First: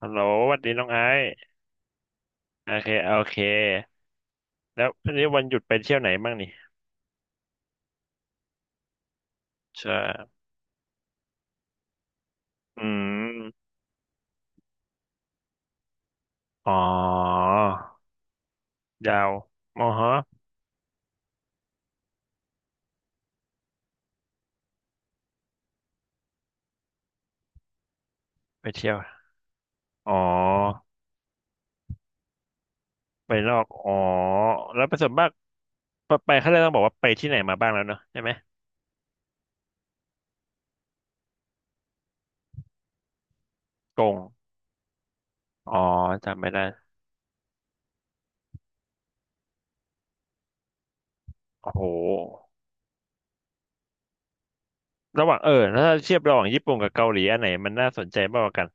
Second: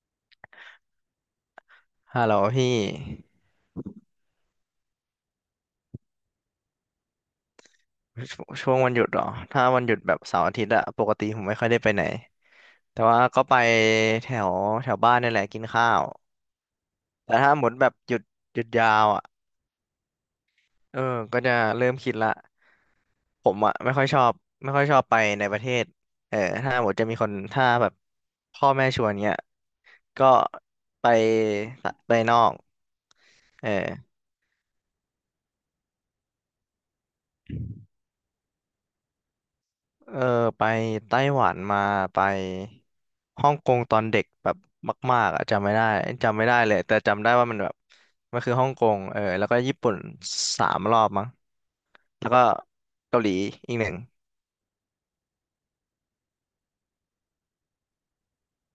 ฮัลโหลสวัสดีน้องไอซ์ฮัลโหลโอพี่เคโอเคแล้ววันนี้วันหยุดไปเที่ยวไหนบ้างนี่ชช่วงวันหยุดเหรอถ้าวันหใช่ยุดแบบเสาร์อาทิตย์อะปกติผมไม่ค่อยได้ไปไหนอืแต่ว่าก็ไปมแถวแถวบ้านนี่แหละกินข้าวอ๋อแต่ถ้าหมดแบบหยุดยาวยาอะวมอฮะเออก็จะเริ่มคิดละผมอะไม่ค่อยชอบไปในประเทศเออถ้าหมดจะมีคนถ้าแบบไปพ่อแม่เที่ยวชวนเงี้ยอ๋อก็ไปไปนอกไปนอกเออ๋อ อแล้วประสบมากไปเขาเลยต้องบอกว่าไปที่ไหนมาบ้างแล้วเนอะใช่ไหมเออไปไต้หวันมาไปฮ่องกงตอกนงเด็กแบบมากๆอะอ๋อจำจำไม่ไม่ได้ได้เลยแต่จำได้ว่ามันแบบมันคือฮ่องกงเออแล้วก็ญี่ปุ่น3 รอบมั้งโอ้โหแล้วก็เกาหลีอีกหนึ่งระหว่างเออแล้วถ้าเทียบระหว่างญี่ปุ่นกับเกาหลีอันไหนมันน่าสนใจมากกว่ากัน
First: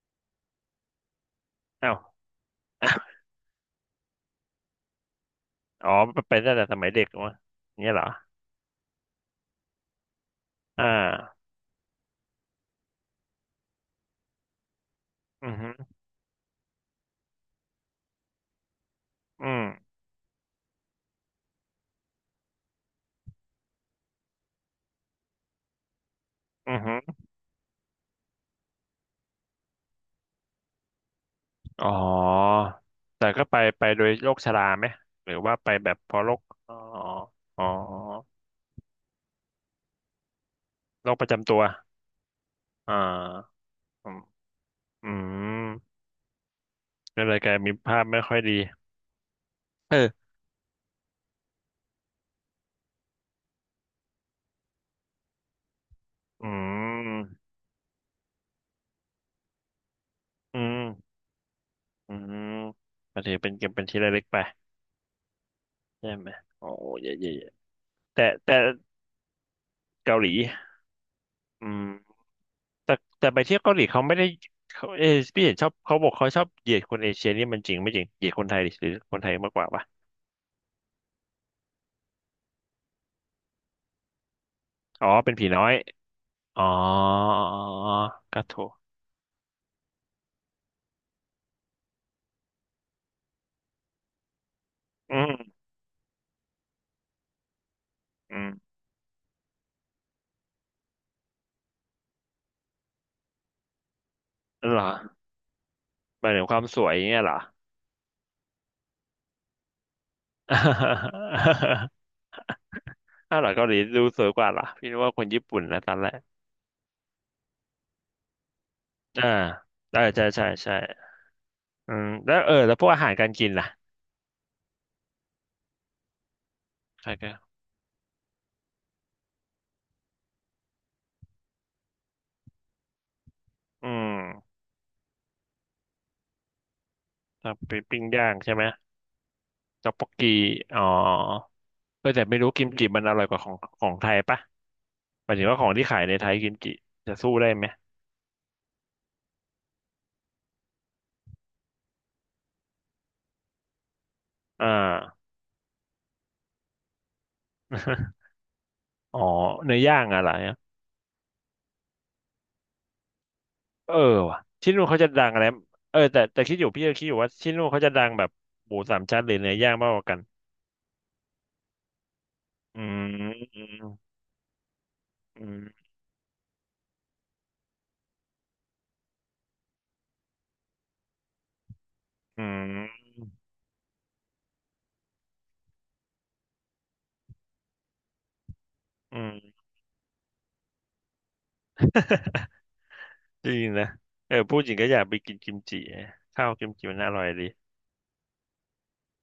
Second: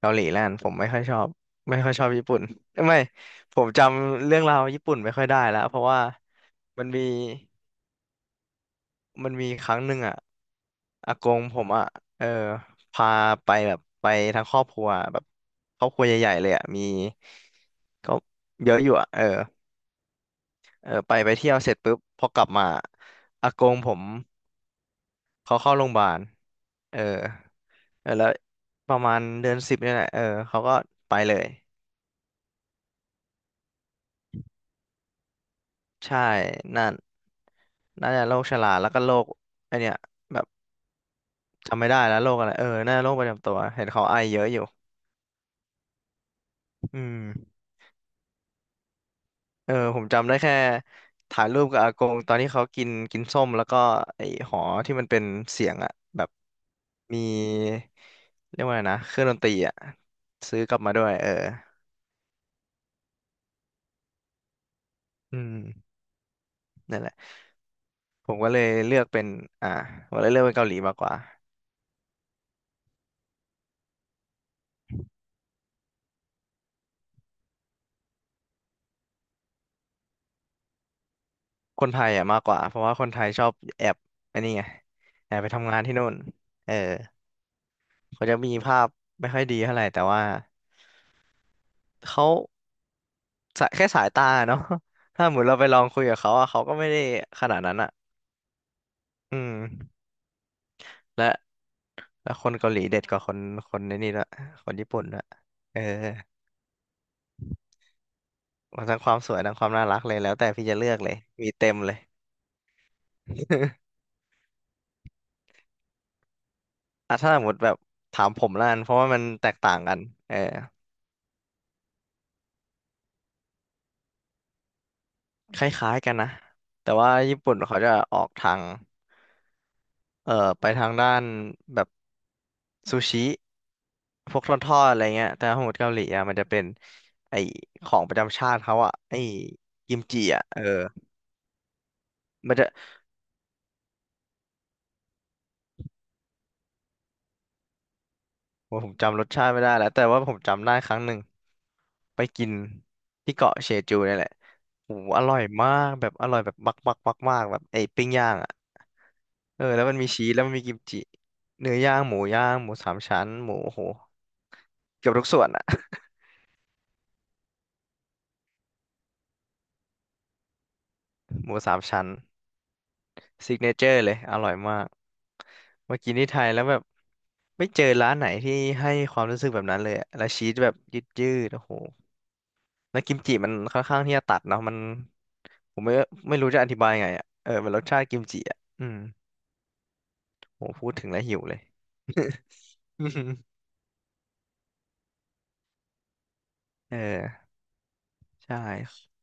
เกาหลีแล้วกันผมไม่ค่อยชอบไม่ค่เอ้า อยชอบญี่ปุ่นเอ้ยไม่ ผมจำเรื่องราวญี่ปุ่นไม่ค่อยได้แล้วเพ ราะอ๋อว่าไปตั้งแต่สมัมันยมี เด็กวะอย่างเงี้ยเหรอครั้งหนึ่งอ่ะอ่าอากงผมอ่ะเออพาไปแบบไปทั้งครอบครัวแบบอือฮึครอบครัวใหญ่ๆเลยอ่ะมีก็เยอะอยู่อ่ะเอออืมเออไปเที่ยวเสร็จปุ๊บพอกลับมาอากงผมเขาเข้าโรงพยาบาลอือฮึ เออเออแล้วประมาณเดือน 10เนี่ยแหละเออเขาก็ไปเลยอ๋อ แต่ก็ไปโดยโรคชราไหม หรือว่าไปแบบเพราะใช่โรคอ๋อ นั่นอ๋อน่าจะโรคชราแล้วก็โรคไอเนี้ยแบบโรคประจำตัวจำไม่ได้แล้วโรคอะไรเอออ่น่าจะโรคประจำตัาวเห็นเขาอืไอมเยอะอยู่อืมอืก็เลยกลายม มีภาพไม่ค่อยดีเออเอผมอจำได้แค่ถ่ายรูปกับอากงตอนที่เขากินกินส้มแล้วก็ไอ้หอที่มันเป็นเสียงอะแบบอืมีม เรียกว่าไงนะเครื่องดนตรีอะอืซื้อกลัม บมาด้วยเอออืมก็ถือเป็นเก็บเป็นที่ระลึกไปอืมใช่ไหมโอ้นั่นเยแหละเย่เยแต่ผมก็แต่เลยเลือกเป็นอ่าผเกามหเลยลีเลือกเป็นเกาหลีมากกว่าอืมแต่แต่ไปเที่ยวเกาหลีเขาไม่ได้เขาเออพี่เห็นชอบเขาบอกเขาชอบเหยียดคนเอเชียนี่มันจริงไม่จริงเหยียดคนไทยดิหรือคนไทยมากกว่าปะคนไทยอะมากกว่าเพราะว่าคนไทยชอบแอบอันนี้ไงอ๋อเป็แอนบผีไปน้อทำย งานที่นู่นอ๋อเอออ๋อเขาอกจะมีระูกภาพไม่ค่อยดีเท่าไหร่แต่ว่าเขา สายแค่สายตาเนาะ อื ถ้าเหมือนเรามไปลองคุยกับเขาอะเขาก็ไม่ได้ขนาดนั้นอะอืมอืมและและคนเกาหลีเด็ดกว่าคนในนี่ละคนเหรอญี่ปุ่นละเออหมายถึงความสวยอย่างเงี้ยเหรอ มันทั้งความสวยทั้งความน่ารักเลยแล้วแต่พี่จะเลือกเลยมีเต็ม เลย อ้า วเหรอเกาหลี ดูสวยกว่าเหรอพี่นึกว่าคนญี่ปุ่นนะตอนแรกอ่ะถ้าสมมติแบบถามผมละกันเพราะว่ามันอ่าแตกต่างกันใช่ใช่เออ ใช่ใช่อืมแล้วเออแล้วพวกอาหารการกินล่ะคล้ายๆกันนะ แต่ว่าใช่ก็ญี่ปุ่นเขาจะออกทาง เอ่อไปทางด้านแบบซูชิ อืพวกทมอดๆอะไรเงี้ยแต่ของเกาหลีอ่ะมันจะเป็นไอถ้าไปขอปิ้งงประย่างจำชาใช่ไหติมเขาอ่ะไอต๊อกกิมบกจิกีอ่ะเออ อ๋อเออแต่ไม่รู้มันกิจะ มจิมันอร่อยกว่าของของไทยปะหมายถึงว่าของที่ขายในไทยกิมจิจะสู้ได้ไหมว่าผมจำรสชาติไม่ได้แล้วแต่ว่าผมจำได้ครั้งหนึ่งไปกินที่เกาะเชจูเนี่ยแหละอ่า โอ้โหอร่อยมากแบบอร่อยแบบบักบักบักมากแบบไอ้ปิ้ง ย่างอ่ะอ๋อเออเนื้แล้อวมัย่านงมีอะชีเหรอ สแล้วมันมีกิมจิเนื้อย่างหมูย่างหมูสามชั้นหมูโอ้โหเออว่ะที่นู่นเขาจะเกือบดัทุกงอะส่ไรวนอ่ะ เออแต่แต่คิดอยู่พี่ก็คิดอยู่ว่าที่นู่นเขาจะดังแบบหมูสามชั้นหรือเนื้อย่างมากกว่ากัน หมูสามชั้นอืมซิกอืเนมเจอร์เลยอร่อยมากอืมมากินที่ไทยแล้วแบบไม่เจอร้านไหนที่ให้ความรู้สึกแบบนั้นเลยอะแล้วชีสแบบยืดๆโอ้โห อืแล้วม กิมจิมันค่อนข้างที่จะตัดเนาะมันผมไม่รู้จะอธิบายไงอ่ะเออมันรสชาติกิมจิอ่ะอืม โหพูดถึงแล้วหิวเลย จ ริงนะเออพูดจริงก็อยากไปกินกิมจิข้าวกิมจิเมันน่าอร่อยดีออใช่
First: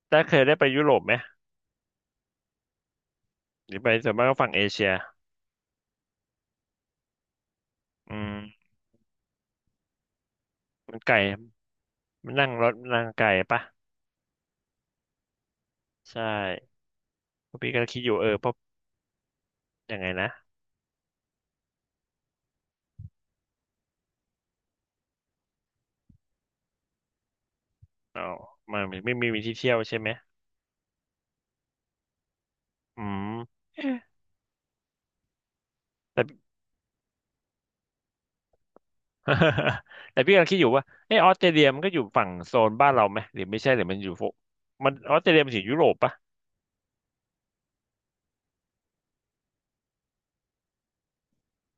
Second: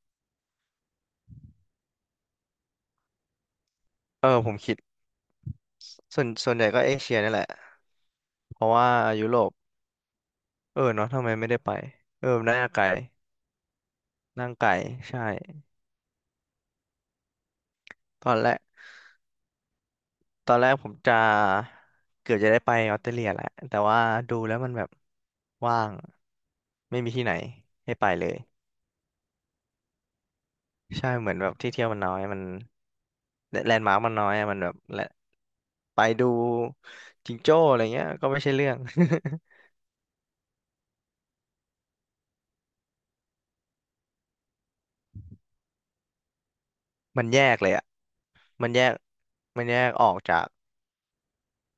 แต่เคยได้ไปยุโรปไหมหรือไปส่วนมาเอกก็อผฝั่งมเอคิดเชียส่วนใหญ่ก็เอเชียนี่แหละอืมเพราะว่ายุโรปเออมันเนาะไก่ทำไมไม่ได้ไปเออมันนั่งน่ารถไกลนั่งไก่ปะนั่งไกลใช่ใช่เพราะพี่ก็คิดอยู่ตเอออนเพแรราะกยังไงนะผมจะเกือบจะได้ไปออสเตรเลียแหละแต่ว่าดูแล้วมันแบบว่างไม่มีที่ไหนให้ไปอ๋อเลย มันไม่ไมมีที่เที่ยวใช่ไหมใช่เหมือนแบบที่เที่ยวมันน้อยมันอืมแลนด์มาร์คมันน้อยอะมันแบบและไปแต่ ดูจิงโจ้อะไรเงี้ยก็ไม่ใช่เรื่อง แต่พี่กำลังคิดอยู่ว่าเออออสเตรเลียมันก็อยู่ฝั่งโซนบ้านเราไหมหรือไม่ใช่หรือมันอยู่พวกมันออสเตรเลียมันอยู่ยุโรปปะมันแยกเลยอ่ะมันแยกมันแยกออกจาก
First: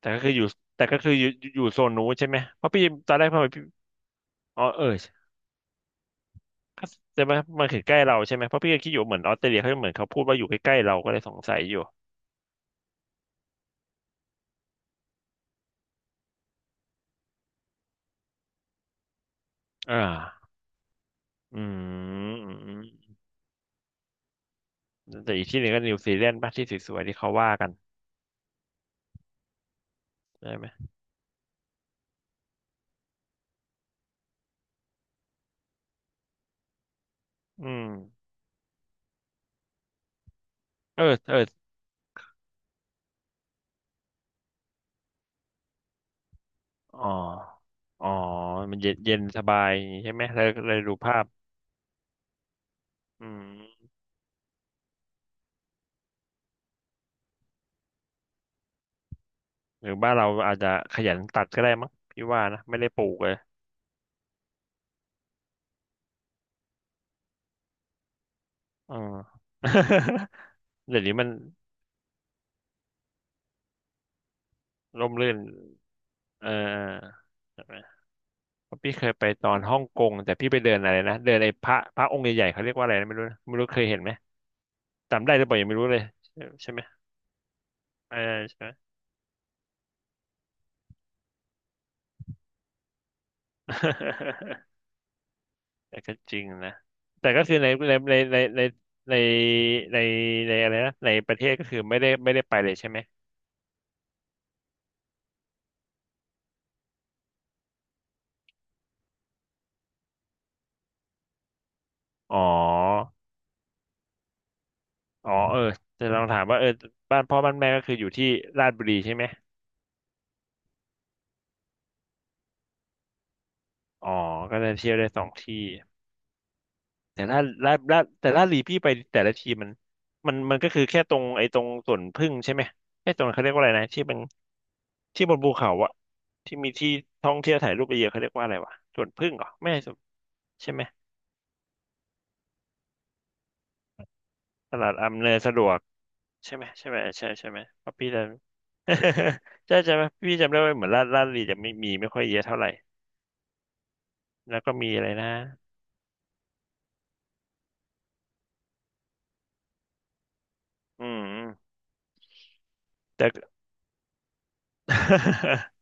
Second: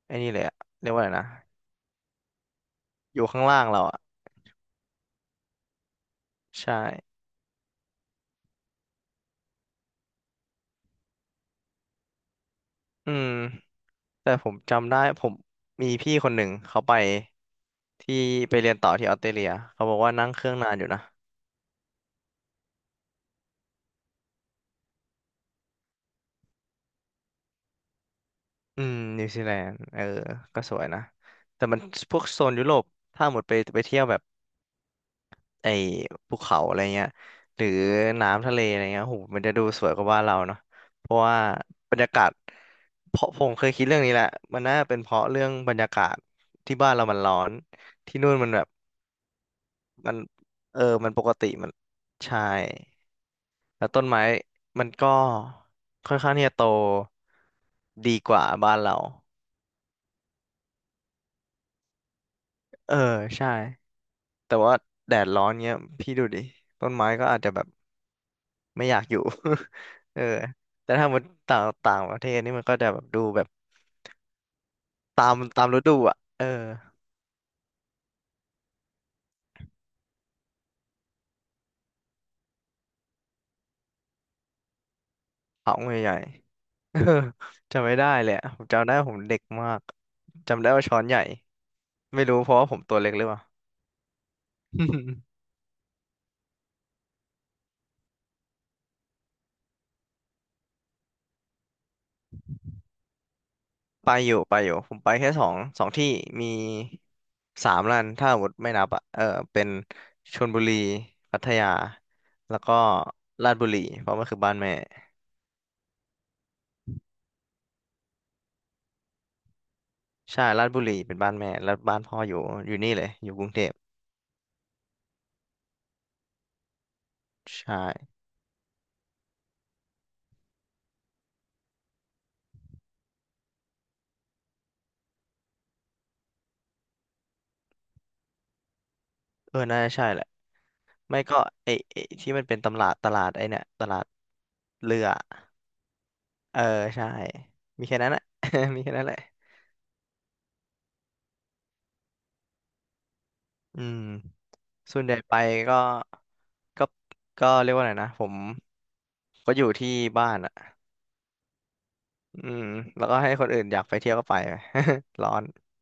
แต่ไอ้ก็คืนี่ออเลยู่ยอ่ะแต่เรียกก็ว่าอะคืไรออนะยู่อยู่โซนนู้นใช่ไหมเพราะพี่ตอนอแรยู่กพอข้างล่าพี่งเราอ่ะอ๋อเออใช่ก็แต่มันคือใกล้เราใช่ไหมเพราะพี่ก็คิดอยู่ว่าเหมือนออสเตรเลียเขาเหมือนเขาพูดว่าอยู่ใกล้ๆเราก็เลยสงสัยอยู่อืมแต่ผมจำได้ผมมีพี่คนหนึ่งเขาไปที่ไปเรียนต่อที่ออสเตรเลียเขาบอ่อกว่านั่งเคารื่องนานอยู่นะอืมอืมอืมแต่อีกที่หนึ่งก็นิวซีแลนด์ป่ะที่สวยๆที่เขาว่ากันอืมนิวซีแลนด์เออใช่ก็ไหมสวยนะแต่มันพวกโซนยุโรปถ้าหมดไปไปเที่ยวแบบ ไอ้ภูเขาอะไรเงี้ยหอืรือมน้ำทะเลอะไรเงี้ยโหมันจะดูสวยกว่าบ้านเราเนาะเออเพราะเออว่าบรรยากาศเพราะผมเคยคิดเรื่องนี้แหละมันน่าเป็นเพราะเรื่องบรรยากาศที่บ้านอ๋อเรามันร้อนอ๋อที่นู่นมันแบบมันเย็นเย็นสบายอย่างงี้มัใช่นไหมเลยเออดูมันภาปพกติมันใช่อืแล้ม วต้นไม้มันก็ค่อนข้างที่จะโตดีกว่าบ้านเราหรือบ้านเราอาจจะขยันตัดก็ได้มั้งพี่ว่านะไม่ได้เออปลูกเลยใช่แต่ว่าแดดร้อนเงี้ยพี่ดูดิต้นไม้ก็อาจจะแบบ ไม่อือยากม อยู่ เออ แต่เดี๋ยวถ้านี้หมดมันต่างต่างประเทศนี่มันก็จะแบบดูแบบร่มรื่นตามฤดูอ่ะเเออออใช่ไหมเพราะพี่เคยไปตอนฮ่องกงแต่พี่ไปเดินอะไรนะเดินไอ้พระองค์ใหญ่ๆเขาเรียกว่าอะไรนะไม่รู้นะไม่รู้เคยเห็นไหมจำได้หรือเปล่ายังเขาไม่รู้เลยใหญ่ใช่ใช่ไหๆ มเออจำไม่ได้เออเลยอะใช่ผไหม มจำได้ว่าผมเด็กมากจำได้ว่าช้อนใหญ่ ไม่รู้เพราะว่าผมตัวเล็กหรือเปล่า แต่ก็จริงนะแต่ก็คือในในในอะไรนะในประเทศก็คือไม่ได้ไม่ได้ไปเลยใช่ไหมไปอยู่ผมไปแค่สองที่มีสามร้านถ้าหมดไม่นับอ่ะเออเป็นชลบุรีพัทยาอ๋อ แล้วก็ลาดบุรีเพราะมันคือบ้านแม่อ๋อเออจะลองถามว่าเออบ้านพ่อบ้านแม่ก็คืออยู่ที่ราชบุรีใช่ไหมใช่ลาดบุรีเป็นบ้านแม่แล้วบ้านพ่ออยู่อยู่นี่เลยอยู่กรุงเทพ อ๋อก็จะเที่ยวได้สองที่แต่ราชราใช่ชราชแต่ราชบุรีพี่ไปแต่ละทีมันมันก็คือแค่ตรงไอ้ตรงสวนผึ้งใช่ไหมไอ้ตรงเขาเรียกว่าอะไรนะที่เป็นที่บนภูเขาอะที่มีที่ท่องเที่ยวถ่ายรูปเยอะๆเขาเรียกว่าอะไรวะสวนผึ้งเหรอเออไม่น่าใช่สจะวนใช่แหละใช่ไหมไม่ก็ไอ้ที่มันเป็นตำลาดตลาดไอ้เนี่ยตลาดตลาดเรืออำนวยสะดวกใช่เออไหมใช่ไหมใช่ใช่ใช่ไหมมีเพราะแค่พี่นั้นแหจะ ละ มีแค่นั้นแหละ ใช่ใช่ไหมพี่จำได้ว่าเหมือนราชบุรีจะไม่มีไม่ค่อยเยอะเท่าไหร่อืมแล้วก็มีส่วอะนไรใหญ่นะไปก็ก็ก็เรียกว่าไงนะผมก็อยู่ที่บ้านอ่ะอืมอืมแล้วก็แต่ ให้คนอื่นอยากไปเที่ยวก็ไป ร้อน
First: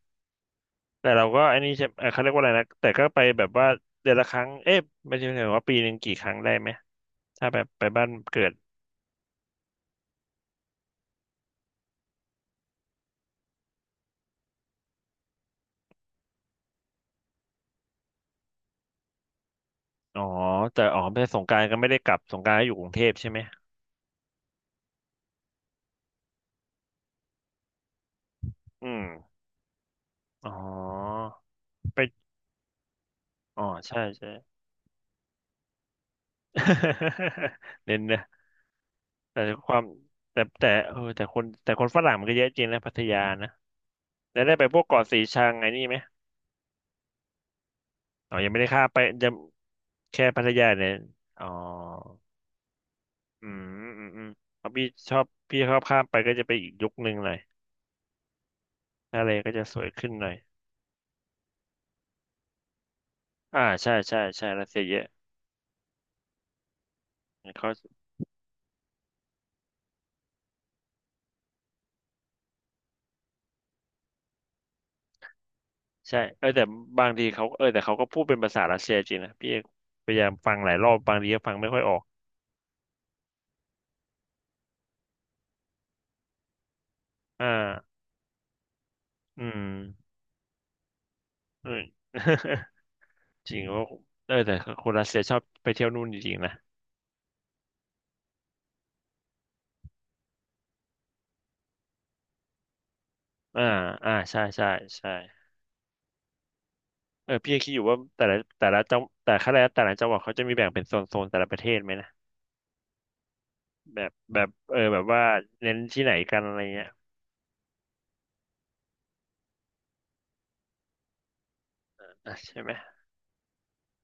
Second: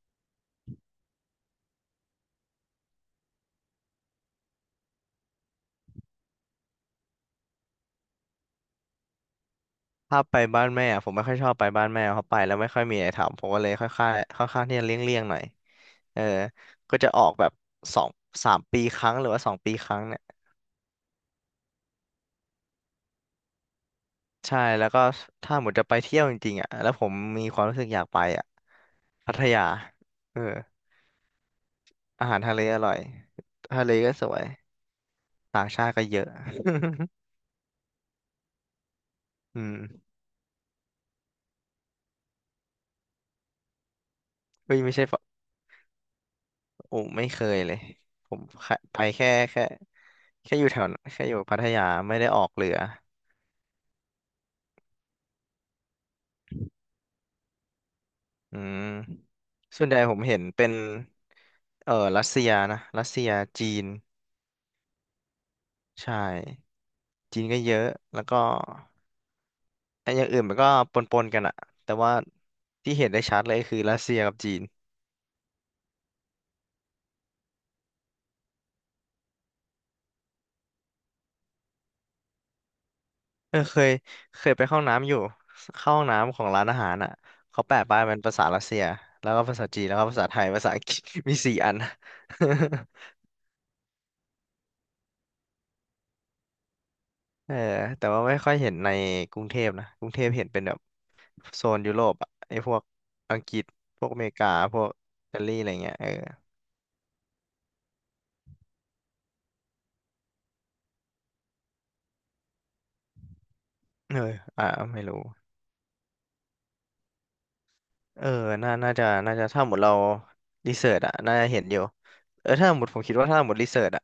แต่เราก็อันนี้ใช่เขาเรียกว่าอะไรนะแต่ก็ไปแบบว่าเดือนละครั้งเอ๊ะไม่ใช่ว่าปีหนึ่งกี่ครั้งได้ไหมถ้าแบบไปบ้านเกิดถ้าไปบ้านแม่อะผมไม่ค่อยชอบไปบ้านแม่เพราะไปแล้วไม่ค่อยมีอะไรทำผมก็เลยค่อยค่อยค่อนข้างที่จะเลี่ยงๆหน่อยเออก็จะออกแบบสองสามปีครั้งหรือว่าสองปีครั้งเนี่อ๋ย อแต่อ๋อไปสงกรานต์ก็ไม่ได้กลับสงกรานต์ก็อยู่กรุงเทพใช่ไหมใช่แล้วก็ถ้าหมดจะไปเที่ยวจริงๆอ่ะแล้วผมมีความรู้สึกอยากไปอ่ะอืมพัทยาเอออ๋อไปอาหารทะเลอร่อยอ๋อทะเลใช่ก็สใช่ วยต่างชาติก็เยอะ เน้นนะแต่อืความมแต่แต่เออแต่คนฝรั่งมันก็เยอะจริงนะพัทยานะแล้วได้ไปเฮ้พยวกไม่เกาะใช่สีปะชังไอ้นี่ไหมโอ้ไม่เคยเลยผอ๋อมยังไม่ได้แค่ข้ามไปไปจะแค่แค่พัทแค่อยายู่แถวเนี่ยนั้นแค่อยู่อ๋อ พัทยาไม่ได้ออกเรืออืมอืมเพราะพี่ชอบพี่ชอบข้ามไปก็จะไปอีกยุคหนึ่งหน่อยอืมทะเลก็จะสส่ววยนใหญ่ขึ้นผมหน่อยเห็นเป็นรัสเซียนะรัสเซียอ่าจีนใช่ใช่ใช่รัสเซียเยอะใช่จีนก็เขาเยอะแล้วก็ ไอ้อย่างอื่นมันก็ปนๆกันอะแต่ว่าที่เห็นได้ชัดเลยคือรัสเซียกับจีนใช่แต่บางทีเขาแต่เขาก็พูดเป็นภาษารัสเซียจริงนะพี่พยายามฟังหลายรอบบางทีก็ฟังไม่ค่อยออกเคยเคยไปเข้าห้องน้ำอยู่เข้าห้องน้ำของร้านอาหารอ่ะอ่าเขาแปะป้ายเป็นภาษารัสเซียแล้วอืก็ภามษาจีนแล้วก็ภาษาไทยภาษาอังกฤษ มีสี่อือัน ม จริงว่าเออแต่คนรัสเซียชอบไปเที่ยวนู่นจริงๆนะ เออแต่ว่าไม่ค่อยเห็นในกรุงเทพนะกรุงเทพเห็นเป็นแบบโซนยุโรปอะไอ้พวกอังกฤอ่าษพวอ่ากอเมริใช่กาใช่พวกใช่อิตาลีอะไรเงี้ยเออเออพี่ยังคิดอยู่ว่าแต่ละแต่ละจังหวัดเขาจะมีแบ่งเป็นโซนโซนแต่ละประเทศไหมนะ แบบเออแบบอ่าเออแบไม่บรู้ ว่าเน้นที่ไหนกันอะไรเงี้ยเออน่าจะ ถ้าหมดเรารีเสิร์ชอะน่าจะเห็นอยู่อ่ะเออใช่ถ้าไหมหมดผมคิดว่าถ้าหมดรีเสิร์ชอะ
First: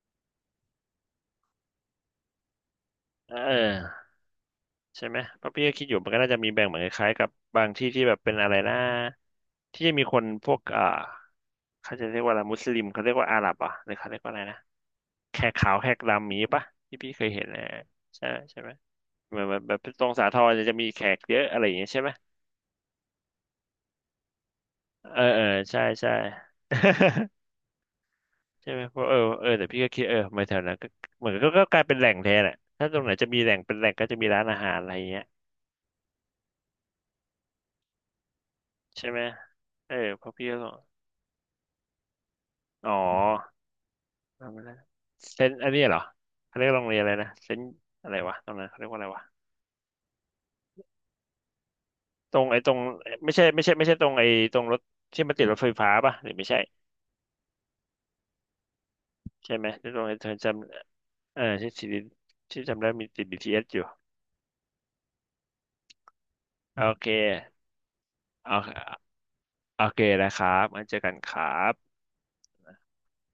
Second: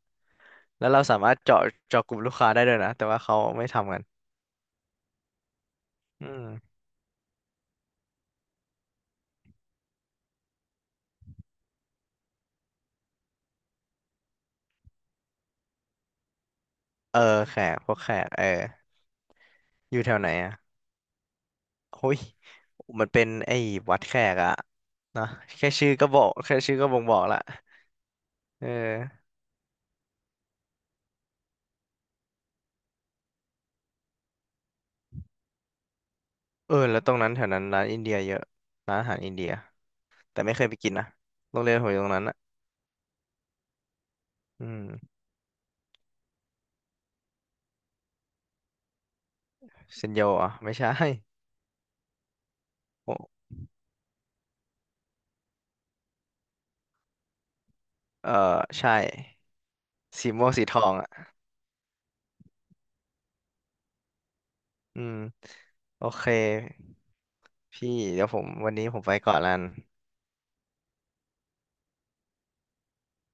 แล้วเราสามารถเจาะกลุ่มลูกค้าได้ด้วยนะแต่ว่าเเขาไม่ทำกัออนใช่ไหมเพราะพี่ก็คิดอยู่มันก็อืน่าจะมีแบ่งเหมืมอนคล้ายๆกับบางที่ที่แบบเป็นอะไรนะที่จะมีคนพวกอ่าเขาจะเรียกว่าอะไรมุสลิมเขาเรียกว่าอาหรับเหรอ่ะหรือเขาเรียกว่าอะไรนะแขกขาวแขกดำมีปะที่พี่เอเคอยเห็นแขนะกพวกแขใช่กเออใช่ไหมเหมือนแบบแบบอยู่ตรแถงวสาไหนทรอะจะมีแขกเยอะอะไรอย่างเงี้ยโอ้ใช่ไหมย มันเป็นไอ้วัดแขกอะเออนะเออแค่ใช่ชื่อก็ใช่ บอกแค่ชื่อก็บ่งบอกละ เใช่ไหมเพราะเออออเออแต่พี่ก็คิดเออมาแถวนั้นก็เหมือนก็กลายเป็นแหล่งแทนอ่ะถ้าตรงไหนจะมีแหล่งเป็นแหล่งก็จะมีร้านอาหารอะไรเงี้ยเออแล้วตรงนั้นแถวนั้นร้านอินเดียเยอะร้านใช่อาหาไหรมอินเดียเออเพราะแต่พี่ไม่ก็เคบยอไปกกินนะโรงเรียนผมอยู่ตรงนั้นอะอ๋อจำไม่อืได้มเซนอันนี้เหรอเขาเรียกโรงเรียนอะไรนะเซนอะไรวะตรงนั้นเขาเรียกว่าอะไรวะเซนโยอ่ะไม่ใช่ ตรงไอ้ตรงไม่ใช่ตรงไอ้ตรงรถที่มันติดรถไฟฟ้าป่ะหรือไม่ใช่เออใช่ใช่ไหมหรือตรงไอ้เธสีอม่จวงสีทองอ่ะำเออที่สิริที่จำได้มีติด BTS อสอยู่อืมโอเคโอเคพี่เดี๋ยวผมโอวันนี้ผเคมไปก่อนละกันโอเคนะครับมาเจอกันครับ